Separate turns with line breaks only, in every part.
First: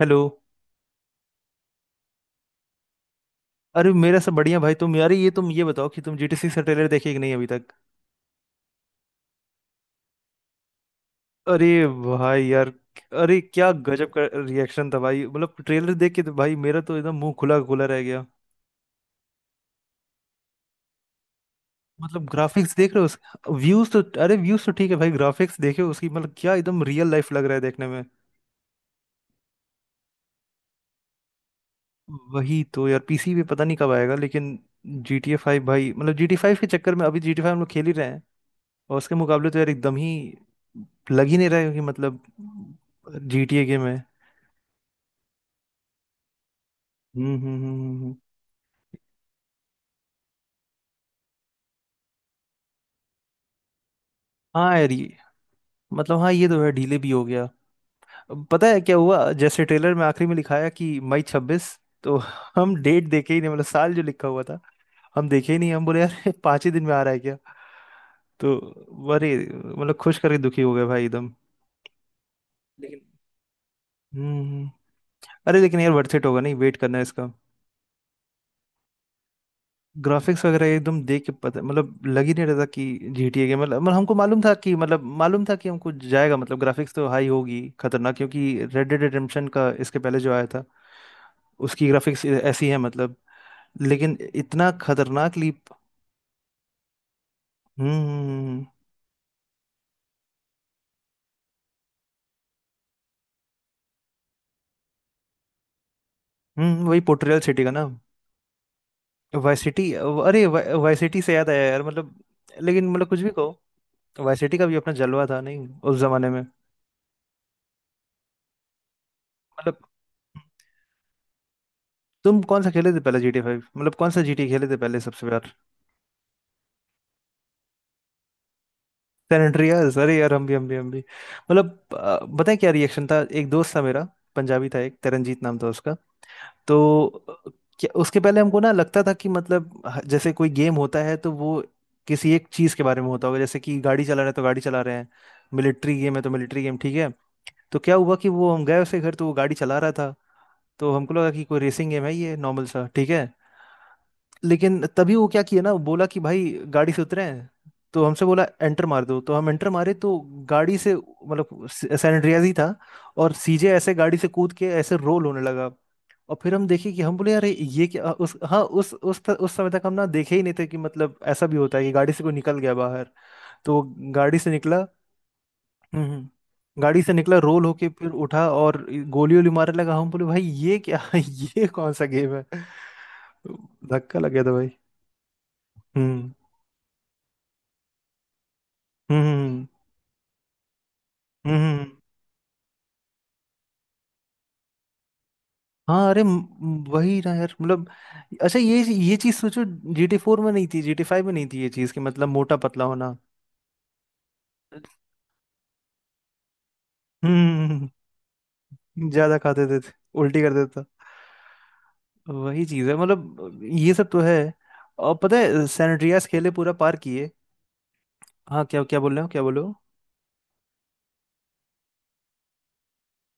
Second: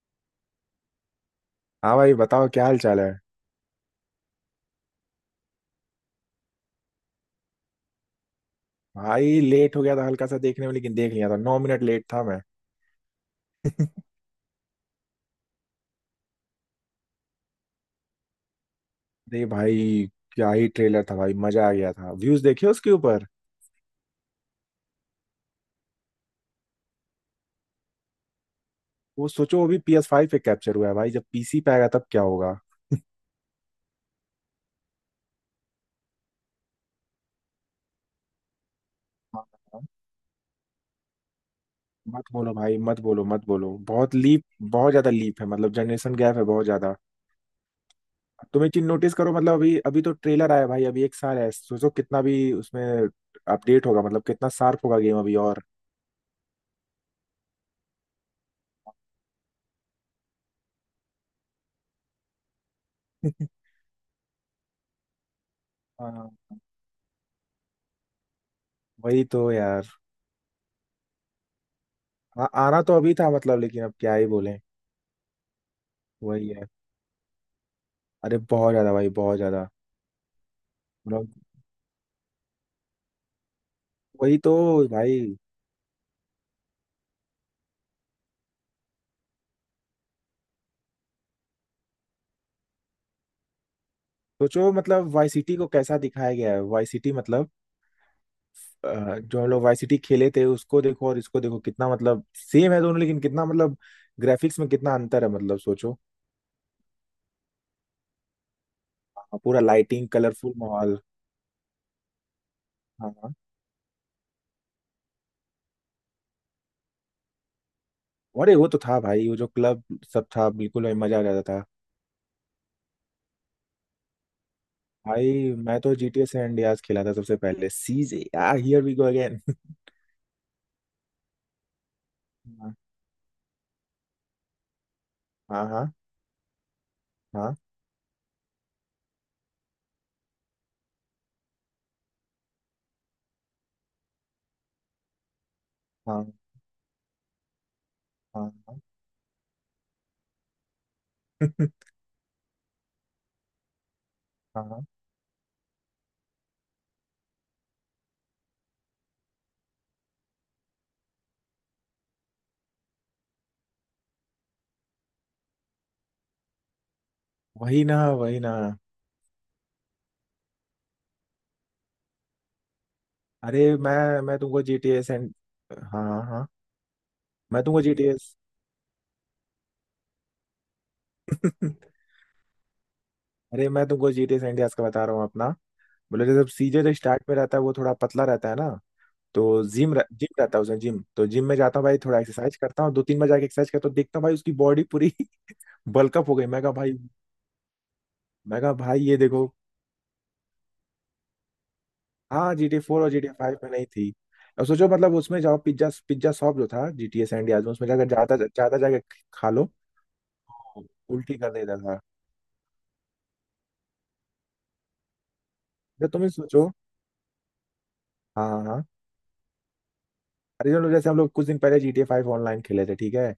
Hello.
हाँ भाई बताओ, क्या हाल चाल है।
अरे मेरा सब बढ़िया भाई। तुम यार ये तुम ये बताओ कि तुम जीटीसी से ट्रेलर देखे कि नहीं अभी तक।
भाई लेट हो गया था, हल्का सा देखने में, लेकिन देख लिया था। नौ
अरे
मिनट लेट था मैं।
भाई यार। अरे क्या गजब का रिएक्शन था भाई, मतलब ट्रेलर देख के तो भाई, मेरा तो एकदम मुंह खुला खुला रह गया।
अरे भाई, क्या ही ट्रेलर था भाई, मजा आ गया था।
मतलब
व्यूज देखे
ग्राफिक्स
उसके
देख रहे हो
ऊपर?
उसके, व्यूज तो, अरे व्यूज तो ठीक है भाई, ग्राफिक्स देखे उसकी। मतलब क्या एकदम रियल लाइफ लग रहा है देखने में।
वो सोचो, वो भी पी एस फाइव पे कैप्चर हुआ है भाई, जब पीसी पे आएगा तब क्या होगा।
वही तो यार, पीसी पे पता नहीं कब आएगा। लेकिन जी टी ए फाइव भाई, मतलब जी टी फाइव के चक्कर में अभी जी टी फाइव हम लोग खेल ही रहे हैं। और उसके
हाँ,
मुकाबले तो यार
हाँ।
एकदम ही लग ही नहीं रहा है कि मतलब
मत बोलो भाई, मत बोलो,
जी
मत
टी ए
बोलो,
गेम है।
बहुत लीप। बहुत ज्यादा लीप है, मतलब जनरेशन गैप है बहुत ज्यादा।
हम्म हम्म हम्म, हम्म, हम्म।
तुम एक चीज नोटिस करो, मतलब अभी अभी तो ट्रेलर आया भाई, अभी एक साल है, सोचो कितना भी उसमें अपडेट होगा, मतलब कितना
हाँ
शार्प
यार,
होगा
ये
गेम अभी और।
मतलब, हाँ ये तो है, डिले भी हो गया। अब पता है क्या हुआ, जैसे ट्रेलर में आखिरी में लिखाया कि मई 26। तो हम डेट देखे ही नहीं, मतलब साल जो लिखा हुआ था हम देखे ही नहीं। हम बोले
हाँ,
यार 5 ही दिन में आ रहा है क्या? तो
वही
अरे
तो
मतलब
यार।
खुश करके दुखी हो गए भाई एकदम।
हाँ, आना तो
लेकिन
अभी था मतलब, लेकिन अब क्या ही
हम्म
बोलें।
हम्म। अरे लेकिन यार, वर्थ इट होगा
वही
नहीं
है।
वेट करना इसका?
अरे बहुत ज्यादा भाई, बहुत ज्यादा।
ग्राफिक्स वगैरह एकदम देख
मतलब
के पता, मतलब लग ही नहीं रहता कि GTA के, मतलब हमको
वही
मालूम था
तो
कि
भाई,
हमको जाएगा, मतलब ग्राफिक्स तो हाई होगी खतरनाक, क्योंकि रेड डेड रिडेम्पशन का इसके पहले जो आया था उसकी ग्राफिक्स ऐसी है मतलब। लेकिन
सोचो
इतना
मतलब वाई
खतरनाक
सिटी को
लीप।
कैसा दिखाया गया है, वाई सिटी मतलब
हम्म हम्म हम्म,
जो हम लोग वाई सिटी खेले थे उसको देखो और इसको देखो, कितना मतलब सेम है दोनों, लेकिन कितना मतलब ग्राफिक्स में कितना अंतर है, मतलब सोचो।
वही पोर्ट्रियल सिटी का ना?
हाँ,
वाई
पूरा
सिटी।
लाइटिंग
अरे
कलरफुल
वाई
माहौल।
सिटी से याद आया यार मतलब। लेकिन मतलब
हाँ,
कुछ भी
हाँ।
कहो, वाई सिटी का भी अपना जलवा था नहीं उस जमाने में।
अरे वो तो था भाई, वो जो
मतलब
क्लब सब था बिल्कुल, भाई मजा आ जाता था।
तुम कौन सा खेले थे पहले GTA 5? मतलब कौन सा GTA खेले थे पहले सबसे?
भाई मैं तो जी टी ए सैन खेला था सबसे पहले। सीजे यार, here we go
San
again.
Andreas. अरे यार हम भी मतलब पता है क्या
हाँ
रिएक्शन था। एक दोस्त था मेरा, पंजाबी था, एक तरनजीत नाम
हाँ
था
हाँ।
उसका। तो
हाँ
क्या उसके पहले हमको ना लगता था कि मतलब जैसे कोई गेम होता है तो वो किसी एक चीज के बारे में होता होगा। जैसे कि गाड़ी चला रहे हैं तो गाड़ी चला रहे हैं, मिलिट्री गेम है तो
हाँ
मिलिट्री गेम। ठीक है। तो क्या हुआ कि
हाँ
वो हम गए
हाँ।
उसके घर, तो वो गाड़ी चला रहा था। तो हमको लगा कि कोई रेसिंग गेम है ये, नॉर्मल सा, ठीक है।
हाँ,
लेकिन तभी वो क्या किया ना, बोला कि भाई गाड़ी से उतरे हैं। तो हमसे बोला एंटर मार दो, तो हम एंटर मारे तो गाड़ी से, मतलब सैन एंड्रियाज ही था, और सीजे ऐसे गाड़ी से कूद के ऐसे रोल होने लगा। और फिर हम देखे कि हम बोले यार
वही
ये
ना,
क्या? उस
वही ना।
हाँ उस समय तक हम ना देखे ही नहीं थे कि मतलब ऐसा भी होता है कि गाड़ी से कोई निकल गया बाहर।
अरे
तो वो
मैं
गाड़ी
मैं
से
तुमको
निकला
जीटीए सेंड। हाँ हाँ हाँ।
गाड़ी से निकला
मैं
रोल
तुमको
होके फिर
जीटीए।
उठा और गोली वोली मारने लगा। हम बोले भाई ये क्या? ये कौन सा गेम है?
अरे मैं तुमको
धक्का लग
जीटीए
गया था
सैन
भाई।
का बता रहा हूँ अपना। बोले,
हम्म
जब सीजन जो स्टार्ट में रहता है वो थोड़ा पतला रहता है ना,
हम्म
तो
हम्म
जिम रहता है उसमें, जिम। तो जिम में
हम्म,
जाता हूँ
हम्म।
भाई, थोड़ा एक्सरसाइज करता हूँ, दो तीन बार जाके एक्सरसाइज करता हूँ, देखता हूँ भाई उसकी बॉडी पूरी।
हाँ, अरे
बल्कअप हो गई। मैं कहा भाई,
वही ना यार मतलब। अच्छा,
मैं कहा
ये
भाई,
ये
ये
चीज
देखो।
सोचो। जीटी फोर में नहीं थी, जीटी फाइव में नहीं थी ये चीज, कि मतलब
हाँ,
मोटा
जी टी
पतला
फोर और
होना।
जी टी फाइव में नहीं थी। अब सोचो मतलब, उसमें जाओ पिज्जा पिज्जा शॉप जो था जी टी ए सैन डियाज में, उसमें
हम्म,
जाकर जाता जाता जाके
ज्यादा
खा
खाते
लो,
थे, उल्टी कर देता।
तो उल्टी कर देता था।
वही चीज है मतलब, ये सब तो है। और पता है, सैन
जब तुम ही
खेले
सोचो।
पूरा पार किए।
हाँ
हाँ, क्या
हाँ।
क्या बोल रहे हो? क्या बोल रहे हो?
अरे जो, जैसे हम लोग कुछ दिन पहले G T A five online खेले थे, ठीक है,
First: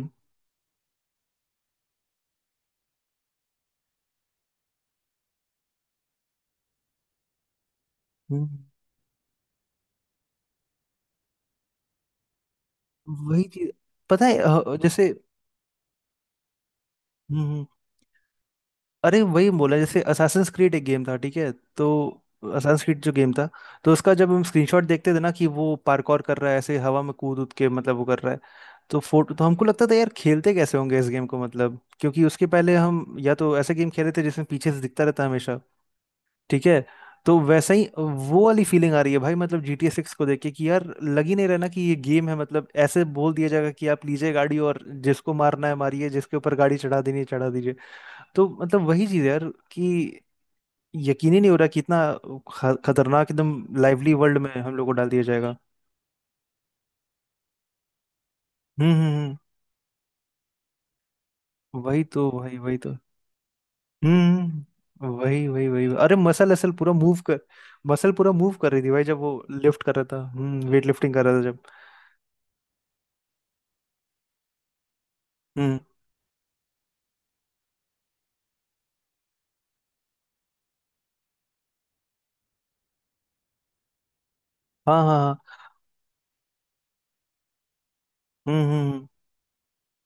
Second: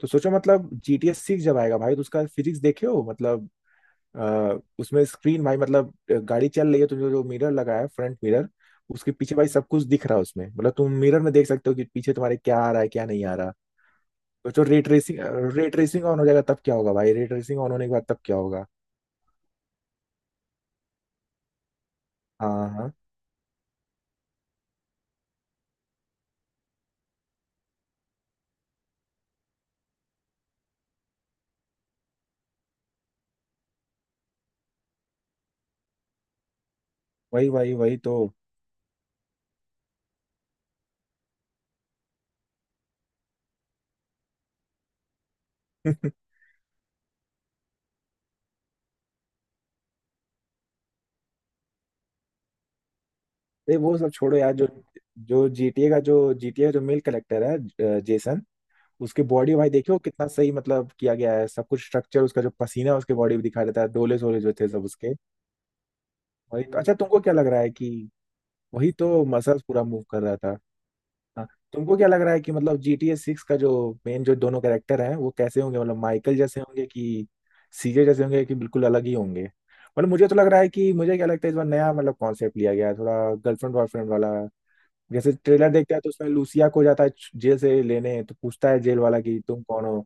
तो सोचो मतलब जी टी ए सिक्स जब आएगा भाई, तो उसका फिजिक्स देखे हो मतलब। उसमें स्क्रीन भाई मतलब, गाड़ी चल रही है तो जो मिरर लगा है, फ्रंट मिरर,
हम्म।
उसके पीछे भाई सब कुछ दिख रहा है उसमें, मतलब तुम मिरर में देख सकते हो कि पीछे तुम्हारे क्या आ रहा है, क्या नहीं आ
वही
रहा।
चीज। पता है
तो जो रे
जैसे।
ट्रेसिंग, रे ट्रेसिंग ऑन हो जाएगा तब क्या होगा भाई, रे ट्रेसिंग
हम्म,
ऑन होने के बाद तब क्या होगा।
अरे वही बोला, जैसे असासिन्स क्रीड एक गेम था, ठीक है। तो
हाँ
असासिन्स
हाँ।
क्रीड जो गेम था, तो उसका जब हम स्क्रीनशॉट देखते थे ना कि वो पार्कौर कर रहा है ऐसे, हवा में कूद उद के, मतलब वो कर रहा है। तो फोटो तो हमको लगता था यार, खेलते कैसे होंगे इस गेम को, मतलब क्योंकि उसके पहले हम या तो ऐसे गेम खेले थे जिसमें पीछे से दिखता रहता हमेशा। ठीक है। तो
वही
वैसा
वही
ही
वही तो।
वो वाली फीलिंग आ रही है भाई, मतलब जी टी ए सिक्स को देख के, कि यार लग ही नहीं रहा ना कि ये गेम है। मतलब ऐसे बोल दिया जाएगा कि आप लीजिए गाड़ी, और जिसको मारना है मारिए, जिसके ऊपर गाड़ी चढ़ा देनी है चढ़ा दीजिए। तो मतलब वही चीज़ है यार, कि यकीन ही नहीं हो रहा कि इतना खतरनाक एकदम
ये वो सब
लाइवली
छोड़ो
वर्ल्ड में
यार, जो
हम लोग को डाल दिया
जो
जाएगा।
जीटीए का जो जीटीए जो मेल कलेक्टर है, जेसन,
हम्म हम्म
उसकी
हम्म,
बॉडी भाई देखो कितना सही मतलब किया गया है, सब कुछ
वही
स्ट्रक्चर
तो,
उसका, जो
वही वही
पसीना
तो।
है उसके बॉडी में दिखा देता है, डोले सोले
हम्म
जो थे सब उसके।
हम्म। वही वही वही, अरे मसल
वही
असल
तो।
पूरा
अच्छा
मूव
तुमको क्या
कर
लग रहा है कि
मसल पूरा मूव कर रही थी
वही
भाई, जब
तो
वो
मसल्स
लिफ्ट
पूरा
कर
मूव
रहा
कर
था,
रहा था।
वेट लिफ्टिंग कर रहा था
हाँ,
जब।
तुमको क्या लग रहा है कि मतलब जी टी ए सिक्स का जो मेन जो दोनों कैरेक्टर हैं वो कैसे
हम्म,
होंगे, मतलब माइकल जैसे होंगे कि सीजे जैसे होंगे कि बिल्कुल अलग ही होंगे। मतलब मुझे तो लग रहा है कि, मुझे क्या लगता है इस बार नया मतलब कॉन्सेप्ट लिया गया है थोड़ा, गर्लफ्रेंड बॉयफ्रेंड वाला।
हाँ हाँ
जैसे
हाँ।
ट्रेलर देखते हैं तो उसमें लूसिया को जाता है जेल से लेने, तो पूछता
हम्म
है जेल
हम्म।
वाला कि तुम कौन हो।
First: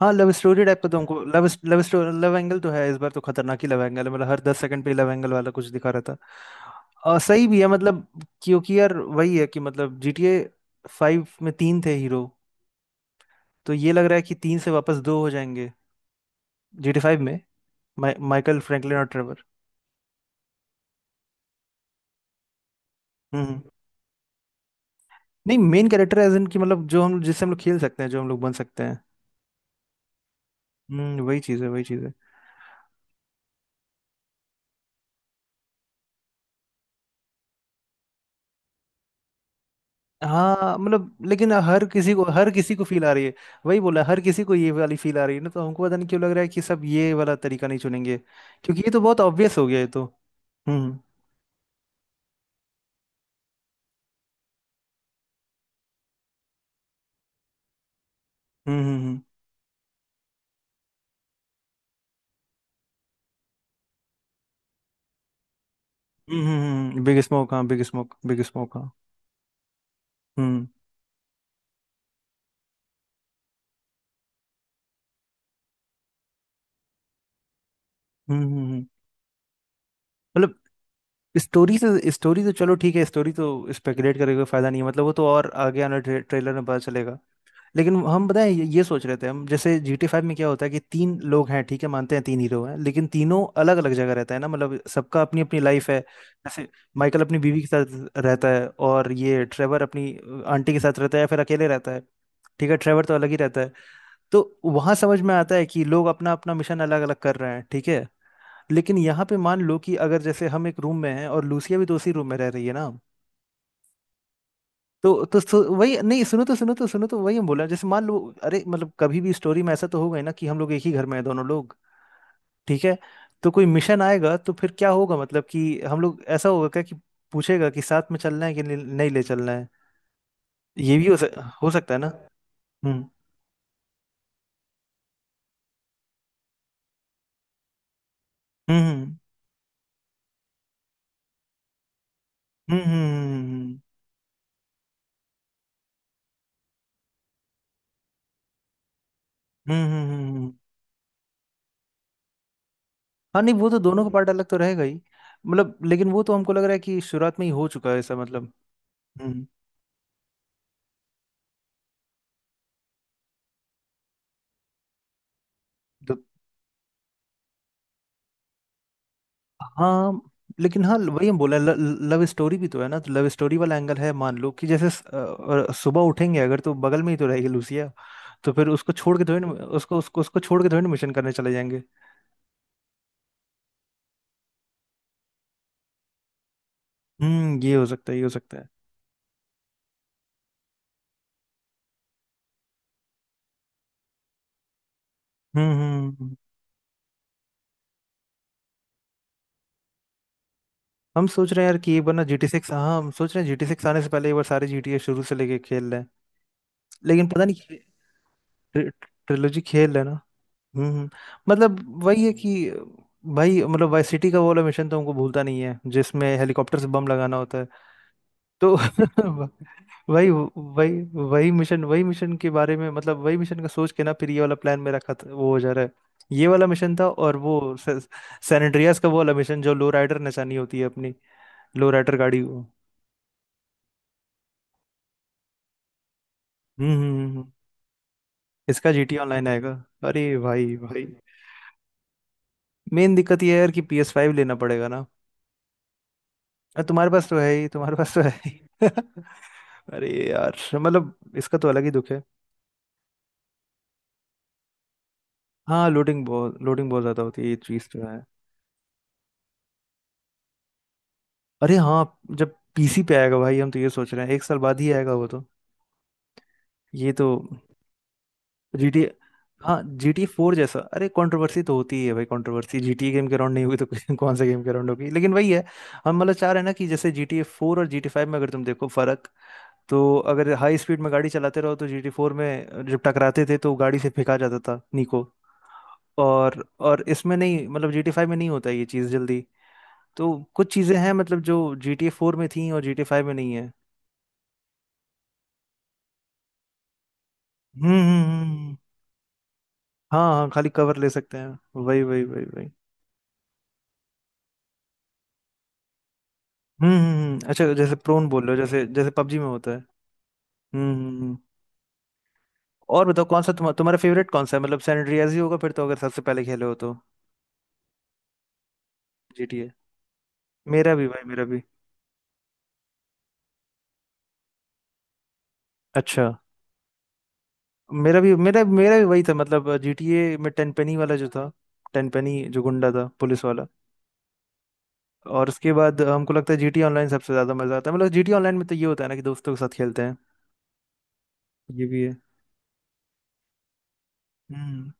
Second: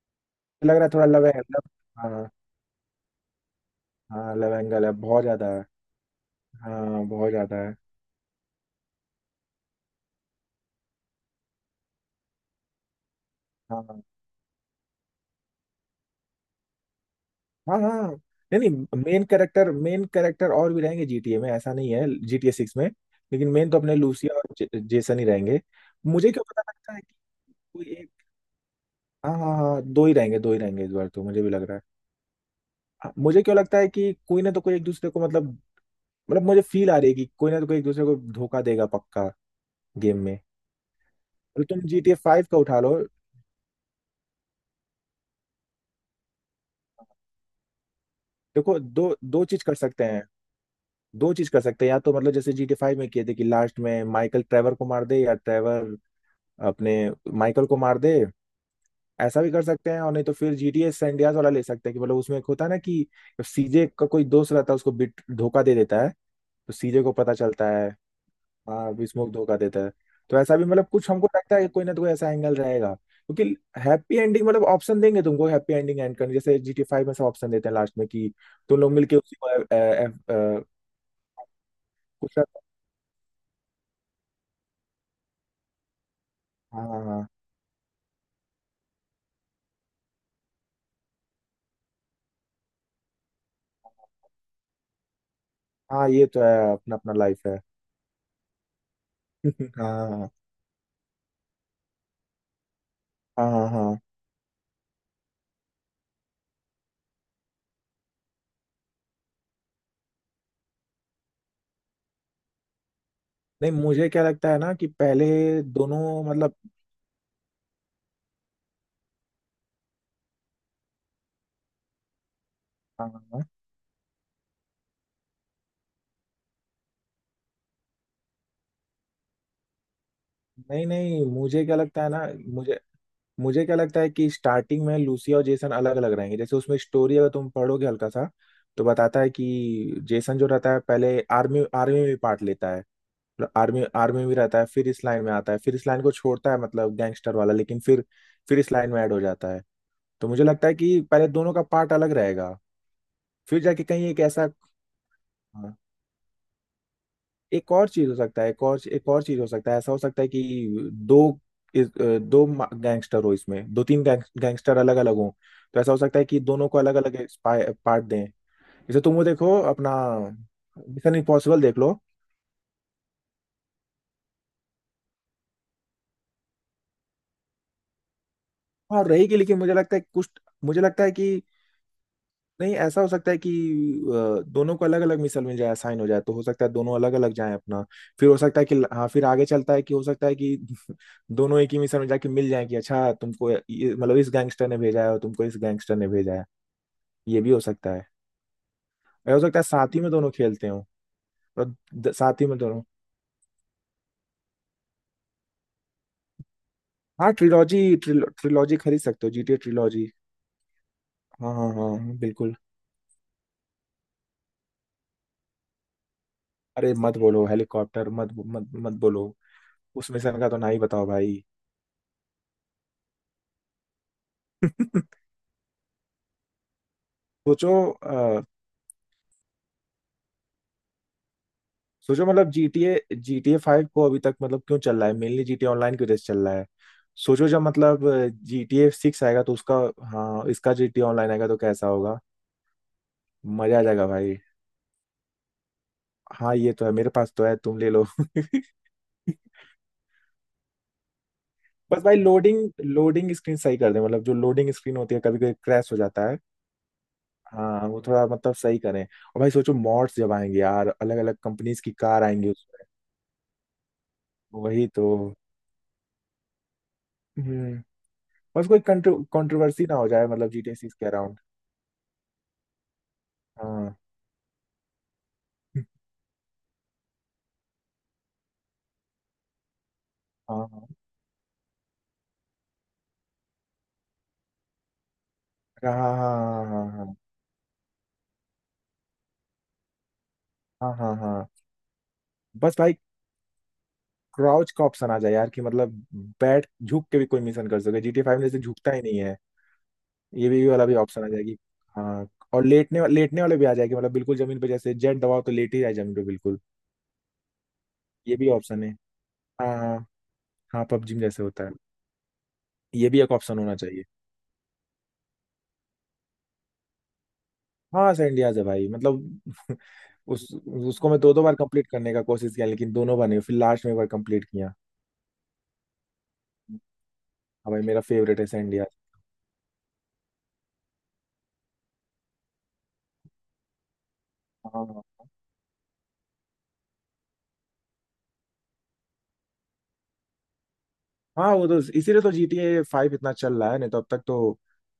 हाँ, लव स्टोरी
लग
टाइप
रहा
का
है
तो।
थोड़ा
हमको
love
love
angle.
Love story,
हाँ,
लव एंगल तो है इस बार, तो खतरनाक ही लव एंगल है मतलब,
हाँ
हर
लव
10 सेकंड
एंगल है
पे लव
बहुत
एंगल
ज्यादा
वाला
है।
कुछ दिखा रहता।
हाँ
और
बहुत
सही
ज्यादा
भी है
है।
मतलब। क्योंकि यार वही है कि, मतलब GTA फाइव में तीन थे हीरो, तो ये
हाँ
लग रहा है कि तीन से वापस दो हो जाएंगे। GTA फाइव में
हाँ हाँ हाँ।
माइकल,
नहीं
फ्रैंकलिन
नहीं,
और
main
Trevor.
Character, main character और भी रहेंगे जीटीए में, ऐसा नहीं है, जीटीए सिक्स में। लेकिन
हम्म,
मेन तो अपने लूसिया और जेसन ही
नहीं,
रहेंगे।
मेन कैरेक्टर
मुझे
एज
क्यों
इन, कि
पता
मतलब
लगता है
जो
कि
हम जिससे हम लोग खेल
कोई
सकते
एक।
हैं, जो हम लोग बन सकते हैं।
हाँ हाँ हाँ, दो ही रहेंगे, दो ही रहेंगे इस बार
हम्म,
तो
वही
मुझे भी
चीज़
लग
है,
रहा है।
वही चीज़ है।
हाँ, मुझे क्यों लगता है कि कोई ना तो कोई एक दूसरे को मतलब, मतलब मुझे फील आ रही है कि कोई ना तो कोई एक दूसरे को धोखा देगा पक्का, गेम में।
हाँ मतलब, लेकिन
तो तुम
हर किसी
जीटीए
को,
फाइव
हर
का
किसी
उठा
को
लो।
फील आ रही है। वही बोला, हर किसी को ये वाली फील आ रही है ना, तो हमको पता नहीं क्यों लग रहा है कि सब ये वाला तरीका नहीं चुनेंगे,
देखो,
क्योंकि ये तो
दो
बहुत
दो
ऑब्वियस
चीज
हो
कर
गया है, तो
सकते हैं,
हम्म
दो चीज कर सकते हैं। या तो मतलब जैसे जीटी फाइव में किए थे, कि लास्ट में माइकल ट्रेवर को मार दे, या ट्रेवर अपने माइकल को मार दे,
हम्म
ऐसा भी कर सकते हैं। और नहीं तो फिर जीटीए सैंडियाज वाला ले सकते हैं, कि मतलब उसमें एक होता है ना, कि सीजे का कोई दोस्त रहता है, उसको बिट धोखा दे देता है, तो सीजे
हम्म।
को
बिग
पता
स्मोक, हाँ,
चलता
बिग
है।
स्मोक, बिग स्मोक, हाँ।
हाँ, स्मोक धोखा देता है। तो ऐसा भी
हम्म
मतलब कुछ हमको लगता है कि कोई ना तो कोई ऐसा एंगल रहेगा, क्योंकि हैप्पी एंडिंग मतलब ऑप्शन देंगे तुमको हैप्पी एंडिंग एंड करने, जैसे जीटी फाइव में सब ऑप्शन देते हैं लास्ट में कि तुम
हम्म।
लोग मिलके उसी को
मतलब स्टोरी से
कुछ।
स्टोरी तो चलो ठीक है, स्टोरी तो स्पेकुलेट करके कोई फायदा नहीं है मतलब, वो तो और आगे आने ट्रेलर में पता
हाँ हाँ
चलेगा।
हाँ
लेकिन हम पता है ये सोच रहे थे हम, जैसे जी टी फाइव में क्या होता है कि तीन लोग हैं, ठीक है, मानते हैं तीन हीरो हैं, लेकिन तीनों अलग अलग जगह रहता है ना, मतलब सबका अपनी अपनी लाइफ है।
हाँ, ये तो
जैसे
है, अपना अपना
माइकल अपनी
लाइफ है।
बीवी के साथ रहता है, और ये ट्रेवर अपनी
हाँ
आंटी के साथ रहता है या फिर अकेले रहता है, ठीक है, ट्रेवर तो अलग ही
हाँ
रहता
हाँ
है।
हाँ।
तो वहां समझ में आता है कि लोग अपना अपना मिशन अलग अलग कर रहे हैं, ठीक है। लेकिन यहाँ पे मान लो कि अगर जैसे हम एक रूम में हैं, और लूसिया भी तो उसी रूम में रह रही है ना।
नहीं मुझे क्या लगता है ना कि
तो
पहले
तो वही
दोनों
नहीं, सुनो तो
मतलब।
सुनो तो सुनो तो, वही हम बोला, जैसे मान लो, अरे मतलब कभी भी स्टोरी में ऐसा तो होगा ही ना कि हम लोग एक ही घर में हैं दोनों लोग, ठीक है।
हाँ, हाँ,
तो कोई मिशन आएगा तो फिर क्या होगा, मतलब कि हम लोग ऐसा होगा क्या कि पूछेगा कि साथ में चलना है कि नहीं, नहीं ले चलना है?
नहीं
ये भी
नहीं मुझे
हो
क्या
सकता है
लगता
ना।
है ना। मुझे
हम्म
मुझे क्या लगता है कि स्टार्टिंग में लूसिया और जेसन अलग अलग रहेंगे। जैसे उसमें स्टोरी अगर तुम पढ़ोगे हल्का सा, तो
हम्म
बताता है कि जेसन जो रहता है पहले आर्मी, आर्मी में भी पार्ट लेता है,
हम्म हम्म
मतलब
हम्म
आर्मी, आर्मी में रहता है, फिर इस लाइन में आता है, फिर इस लाइन को छोड़ता है मतलब गैंगस्टर वाला, लेकिन फिर इस लाइन में ऐड हो जाता है।
हम्म, हम्म। हम्म, हम्म,
तो
हम्म,
मुझे
हम्म।
लगता है कि पहले दोनों का पार्ट अलग रहेगा,
हाँ नहीं,
फिर
वो तो
जाके
दोनों
कहीं
का
एक
पार्ट अलग
ऐसा।
तो रहेगा ही
हाँ,
मतलब। लेकिन वो तो हमको लग रहा है कि शुरुआत में ही हो
एक और
चुका है
चीज हो
ऐसा,
सकता है,
मतलब
एक और चीज
हम्म
हो सकता है। ऐसा हो सकता है कि दो, दो गैंगस्टर हो इसमें, दो तीन गैंगस्टर अलग अलग हो, तो ऐसा हो
तो।
सकता है कि दोनों को अलग अलग पार्ट दें। जैसे तुम वो देखो अपना,
हाँ लेकिन हाँ,
मिशन
वही हम बोला
इम्पॉसिबल देख लो।
लव स्टोरी भी तो है ना, तो लव स्टोरी वाला एंगल है, मान लो कि जैसे सुबह उठेंगे अगर तो बगल में ही तो रहेगी लूसिया। तो फिर उसको
और
छोड़ के
रही कि
थोड़ी ना
लेकिन मुझे लगता
उसको
है
उसको
कुछ,
उसको छोड़ के
मुझे
थोड़ी ना
लगता है
मिशन करने
कि,
चले जाएंगे।
नहीं ऐसा हो सकता है कि दोनों को अलग अलग मिसल मिल जाए, असाइन हो जाए, तो हो सकता है दोनों अलग अलग जाएं
हम्म, ये
अपना,
हो सकता है, ये हो
फिर हो
सकता
सकता है
है।
कि हाँ, फिर आगे चलता है कि हो सकता है कि दोनों एक ही मिसल में जाके मिल जाए कि अच्छा, तुमको ये मतलब इस गैंगस्टर ने भेजा है और तुमको इस
हम्म
गैंगस्टर
हम्म
ने
हम्म।
भेजा है। ये भी हो सकता है, और हो सकता है साथ ही में दोनों खेलते हो।
हम सोच रहे हैं
और
यार कि ये बना जी
साथ ही
टी
में
सिक्स,
दोनों।
हाँ। हम सोच रहे हैं जी टी सिक्स आने से पहले एक बार सारे जी टी ए शुरू से लेके खेल रहे हैं। लेकिन
हाँ,
पता नहीं,
ट्रिलॉजी, ट्रिलॉजी खरीद सकते हो, जीटीए
ट्रिलोजी खेल रहे हैं
ट्रिलॉजी।
ना। हम्म हम्म।
हाँ हाँ
मतलब
हाँ हाँ,
वही है कि,
बिल्कुल।
भाई मतलब वाई सिटी का वो वाला मिशन तो हमको भूलता नहीं है, जिसमें हेलीकॉप्टर से
अरे
बम
मत
लगाना
बोलो
होता है
हेलीकॉप्टर, मत मत
तो
मत बोलो, उस
वही
मिशन का तो ना ही
वही
बताओ भाई।
वही मिशन, वही मिशन के बारे में मतलब, वही मिशन का सोच के ना फिर ये वाला प्लान मेरा खत वो हो जा रहा है। ये वाला मिशन था, और
सोचो,
वो सैन एंड्रियास का वो वाला मिशन जो लो राइडर नचानी होती है अपनी, लो राइडर
सोचो
गाड़ी
मतलब
वो।
GTA 5 को अभी तक मतलब क्यों चल रहा है? मेनली GTA ऑनलाइन की वजह से चल रहा है। सोचो
हम्म।
जब मतलब GTA
इसका जीटी
6 आएगा
ऑनलाइन
तो
आएगा?
उसका,
अरे
हाँ इसका
भाई भाई,
GTA ऑनलाइन आएगा तो कैसा होगा?
मेन दिक्कत ये है यार
मजा
कि
आ जाएगा
PS5 फाइव
भाई।
लेना पड़ेगा ना।
हाँ ये
अरे
तो है, मेरे
तुम्हारे पास
पास
तो
तो
है
है,
ही,
तुम ले
तुम्हारे
लो।
पास तो है ही। अरे यार मतलब इसका तो अलग ही
बस
दुख
भाई,
है।
लोडिंग लोडिंग स्क्रीन सही कर दे, मतलब जो लोडिंग स्क्रीन होती है, कभी कभी
हाँ,
क्रैश हो
लोडिंग
जाता है।
बहुत, लोडिंग बहुत ज्यादा होती है, ये
हाँ
चीज़
वो
तो है।
थोड़ा मतलब सही करें। और भाई सोचो मॉड्स जब आएंगे यार, अलग अलग
अरे
कंपनीज की
हाँ,
कार आएंगी
जब
उसमें।
पीसी पे आएगा भाई, हम तो ये सोच रहे हैं एक साल बाद
वही
ही
तो।
आएगा वो तो, ये तो।
हम्म, बस कोई
जीटी हाँ
कंट्रोवर्सी ना हो
जीटी
जाए मतलब
फोर
GTA
जैसा?
6 के
अरे
अराउंड।
कंट्रोवर्सी तो होती ही है भाई, कंट्रोवर्सी जीटी गेम के राउंड नहीं हुई तो
हाँ
कौन सा गेम के राउंड होगी? लेकिन वही है। हम मतलब चाह रहे हैं ना कि जैसे जीटी फोर और जीटी फाइव में अगर तुम देखो फर्क, तो अगर हाई
हाँ
स्पीड में गाड़ी चलाते रहो तो जीटी फोर में जब टकराते थे तो गाड़ी से फेंका जाता था निको।
हाँ हाँ
और
हाँ हाँ
और
हाँ
इसमें नहीं, मतलब जीटी फाइव में नहीं होता ये चीज़ जल्दी। तो कुछ
हाँ
चीज़ें हैं
हाँ
मतलब
हाँ।
जो जीटी फोर में थी
बस
और
भाई
जीटी फाइव में नहीं है।
क्राउच का ऑप्शन आ जाए यार, कि मतलब बैठ झुक के भी कोई मिशन कर
हम्म
सके,
हम्म,
जीटी फाइव में
हम्म,
जैसे
हम्म।
झुकता ही नहीं है,
हाँ हाँ,
ये भी,
खाली
ये वाला भी
कवर ले
ऑप्शन आ
सकते हैं।
जाएगी।
वही वही
हाँ,
वही
और
वही।
लेटने लेटने वाले भी आ जाएगी, मतलब बिल्कुल जमीन पे, जैसे जेट दबाओ तो लेट ही जाए जमीन पे बिल्कुल।
अच्छा जैसे प्रोन
ये
बोल
भी
रहे हो,
ऑप्शन
जैसे
है।
जैसे पबजी में होता
हाँ
है।
हाँ, हाँ
हम्म
पबजी
हम्म
में
हम्म।
जैसे होता है,
और
ये भी
बताओ,
एक
कौन सा
ऑप्शन होना
तुम्हारा
चाहिए।
फेवरेट कौन सा है, मतलब सैन एंड्रियास ही होगा फिर तो, अगर सबसे पहले खेले हो तो।
हाँ सर इंडियाज है भाई मतलब।
जीटीए,
उस,
मेरा भी
उसको मैं
भाई,
दो दो
मेरा
बार
भी।
कंप्लीट करने का कोशिश किया, लेकिन दोनों बार नहीं, फिर लास्ट में एक बार कंप्लीट किया।
अच्छा,
हाँ भाई मेरा
मेरा भी,
फेवरेट है
मेरा
सर।
मेरा भी वही था, मतलब जीटीए में टेन पेनी वाला जो था। टेन पेनी जो गुंडा था, पुलिस वाला।
हाँ
और उसके बाद हमको लगता है जीटीए ऑनलाइन सबसे ज्यादा मजा आता है, मतलब जीटीए ऑनलाइन में तो ये होता है ना कि दोस्तों के साथ खेलते हैं।
हाँ, वो तो
ये भी है,
इसीलिए तो GTA फाइव इतना चल रहा है, नहीं तो अब तक तो
हम्म।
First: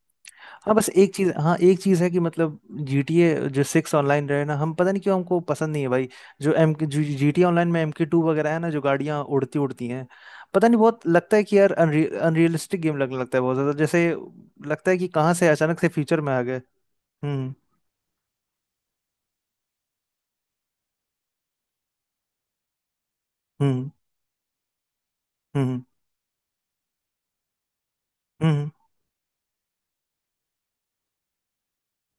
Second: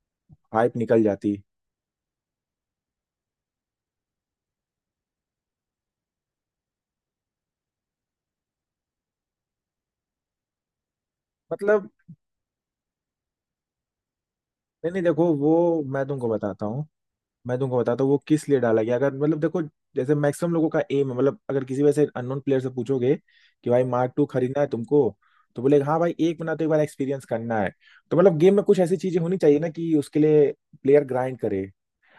हाँ,
हाइप
बस
निकल
एक चीज
जाती।
हाँ एक चीज है कि मतलब GTA जो सिक्स ऑनलाइन रहे ना, हम पता नहीं क्यों हमको पसंद नहीं है भाई। जो एम जी टी ऑनलाइन में एम के टू वगैरह है ना, जो गाड़ियाँ उड़ती उड़ती हैं। पता नहीं, बहुत लगता है कि यार
मतलब,
अनरियलिस्टिक गेम लगने लगता है बहुत ज्यादा, जैसे लगता
नहीं
है
नहीं
कि
देखो
कहाँ से अचानक
वो,
से
मैं
फ्यूचर
तुमको
में आ गए।
बताता हूँ,
हम्म
मैं तुमको बताता हूँ वो किस लिए डाला गया। अगर मतलब देखो, जैसे मैक्सिमम लोगों का एम है मतलब, अगर किसी वैसे अननोन प्लेयर से पूछोगे कि भाई
हम्म
मार्क टू खरीदना है तुमको, तो
हम्म
बोलेगा हाँ भाई, एक महीना तो एक बार एक्सपीरियंस करना है। तो मतलब गेम में
हम्म।
कुछ ऐसी चीजें होनी चाहिए ना, कि उसके लिए प्लेयर ग्राइंड करे।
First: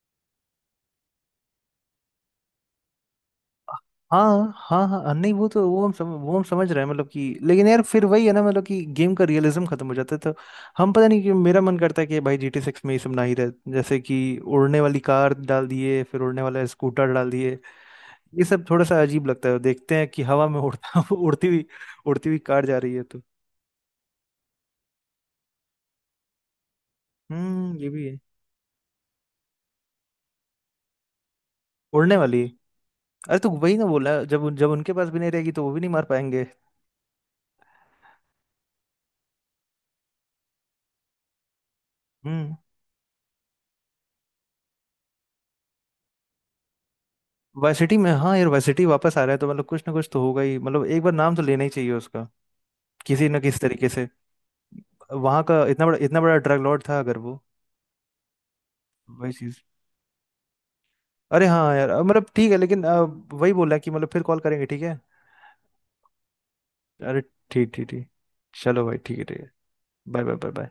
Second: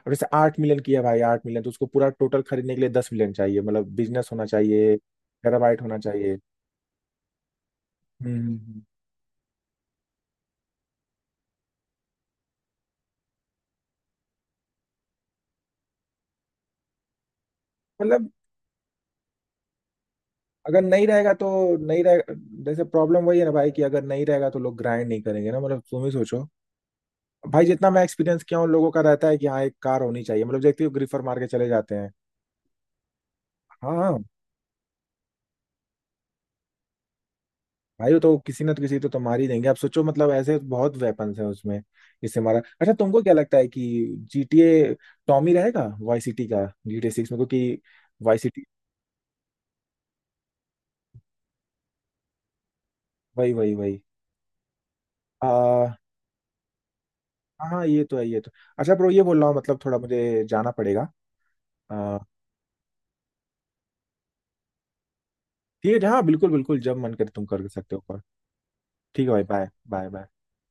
अब जैसे 8 मिलियन किया भाई, 8 मिलियन तो उसको, पूरा टोटल खरीदने के लिए 10 मिलियन चाहिए, मतलब बिजनेस होना
हाँ हाँ
चाहिए,
हाँ, नहीं वो तो,
टेराबाइट होना
वो
चाहिए।
हम समझ रहे हैं मतलब। कि लेकिन यार फिर वही है ना, मतलब कि
हम्म,
गेम का रियलिज्म खत्म हो जाता है तो। हम पता नहीं क्यों मेरा मन करता है कि भाई जी टी सिक्स में ये सब ना ही रहे, जैसे कि उड़ने वाली कार डाल दिए, फिर उड़ने वाला स्कूटर डाल दिए,
मतलब
ये सब थोड़ा सा अजीब लगता है। देखते हैं कि हवा में
अगर
उड़ता
नहीं रहेगा
उड़ती
तो,
हुई
नहीं
उड़ती
रहेगा।
हुई कार जा
जैसे
रही है तो।
प्रॉब्लम वही है ना भाई, कि अगर नहीं रहेगा तो लोग ग्राइंड नहीं करेंगे ना, मतलब तुम ही सोचो भाई।
हम्म, ये
जितना मैं
भी है।
एक्सपीरियंस किया हूँ लोगों का, रहता है कि हाँ एक कार होनी चाहिए मतलब, देखते हो ग्रीफर मार के चले जाते हैं।
उड़ने वाली, अरे तो वही ना
हाँ हाँ,
बोला, जब उनके पास भी नहीं रहेगी तो वो भी नहीं मार पाएंगे।
भाई वो तो किसी ना तो किसी तो मार ही देंगे। आप सोचो मतलब, ऐसे बहुत वेपन्स है उसमें, इससे
हम्म,
मारा। अच्छा तुमको क्या लगता है कि जीटीए टॉमी रहेगा वाई सिटी का जीटीए सिक्स में, क्योंकि
वाइसिटी में, हाँ
वाई
यार,
सिटी,
वाइसिटी वापस आ रहा है तो मतलब कुछ ना कुछ तो होगा ही, मतलब एक बार नाम तो लेना ही चाहिए उसका, किसी ना
वही
किसी
वही
तरीके
वही।
से। वहाँ
आ,
का
हाँ
इतना बड़ा ड्रग लॉर्ड था अगर वो,
हाँ, ये तो है, ये तो। अच्छा ब्रो, ये
वही
बोल रहा हूँ
चीज।
मतलब थोड़ा मुझे जाना पड़ेगा।
अरे हाँ यार मतलब ठीक है लेकिन वही बोला कि मतलब फिर कॉल करेंगे, ठीक है?
ठीक है, हाँ बिल्कुल बिल्कुल, जब मन
अरे
करे तुम कर
ठीक ठीक
सकते हो
ठीक,
कॉल।
चलो भाई ठीक है,
ठीक है
ठीक
भाई,
है।
Bye bye
bye
bye.
Bye bye bye.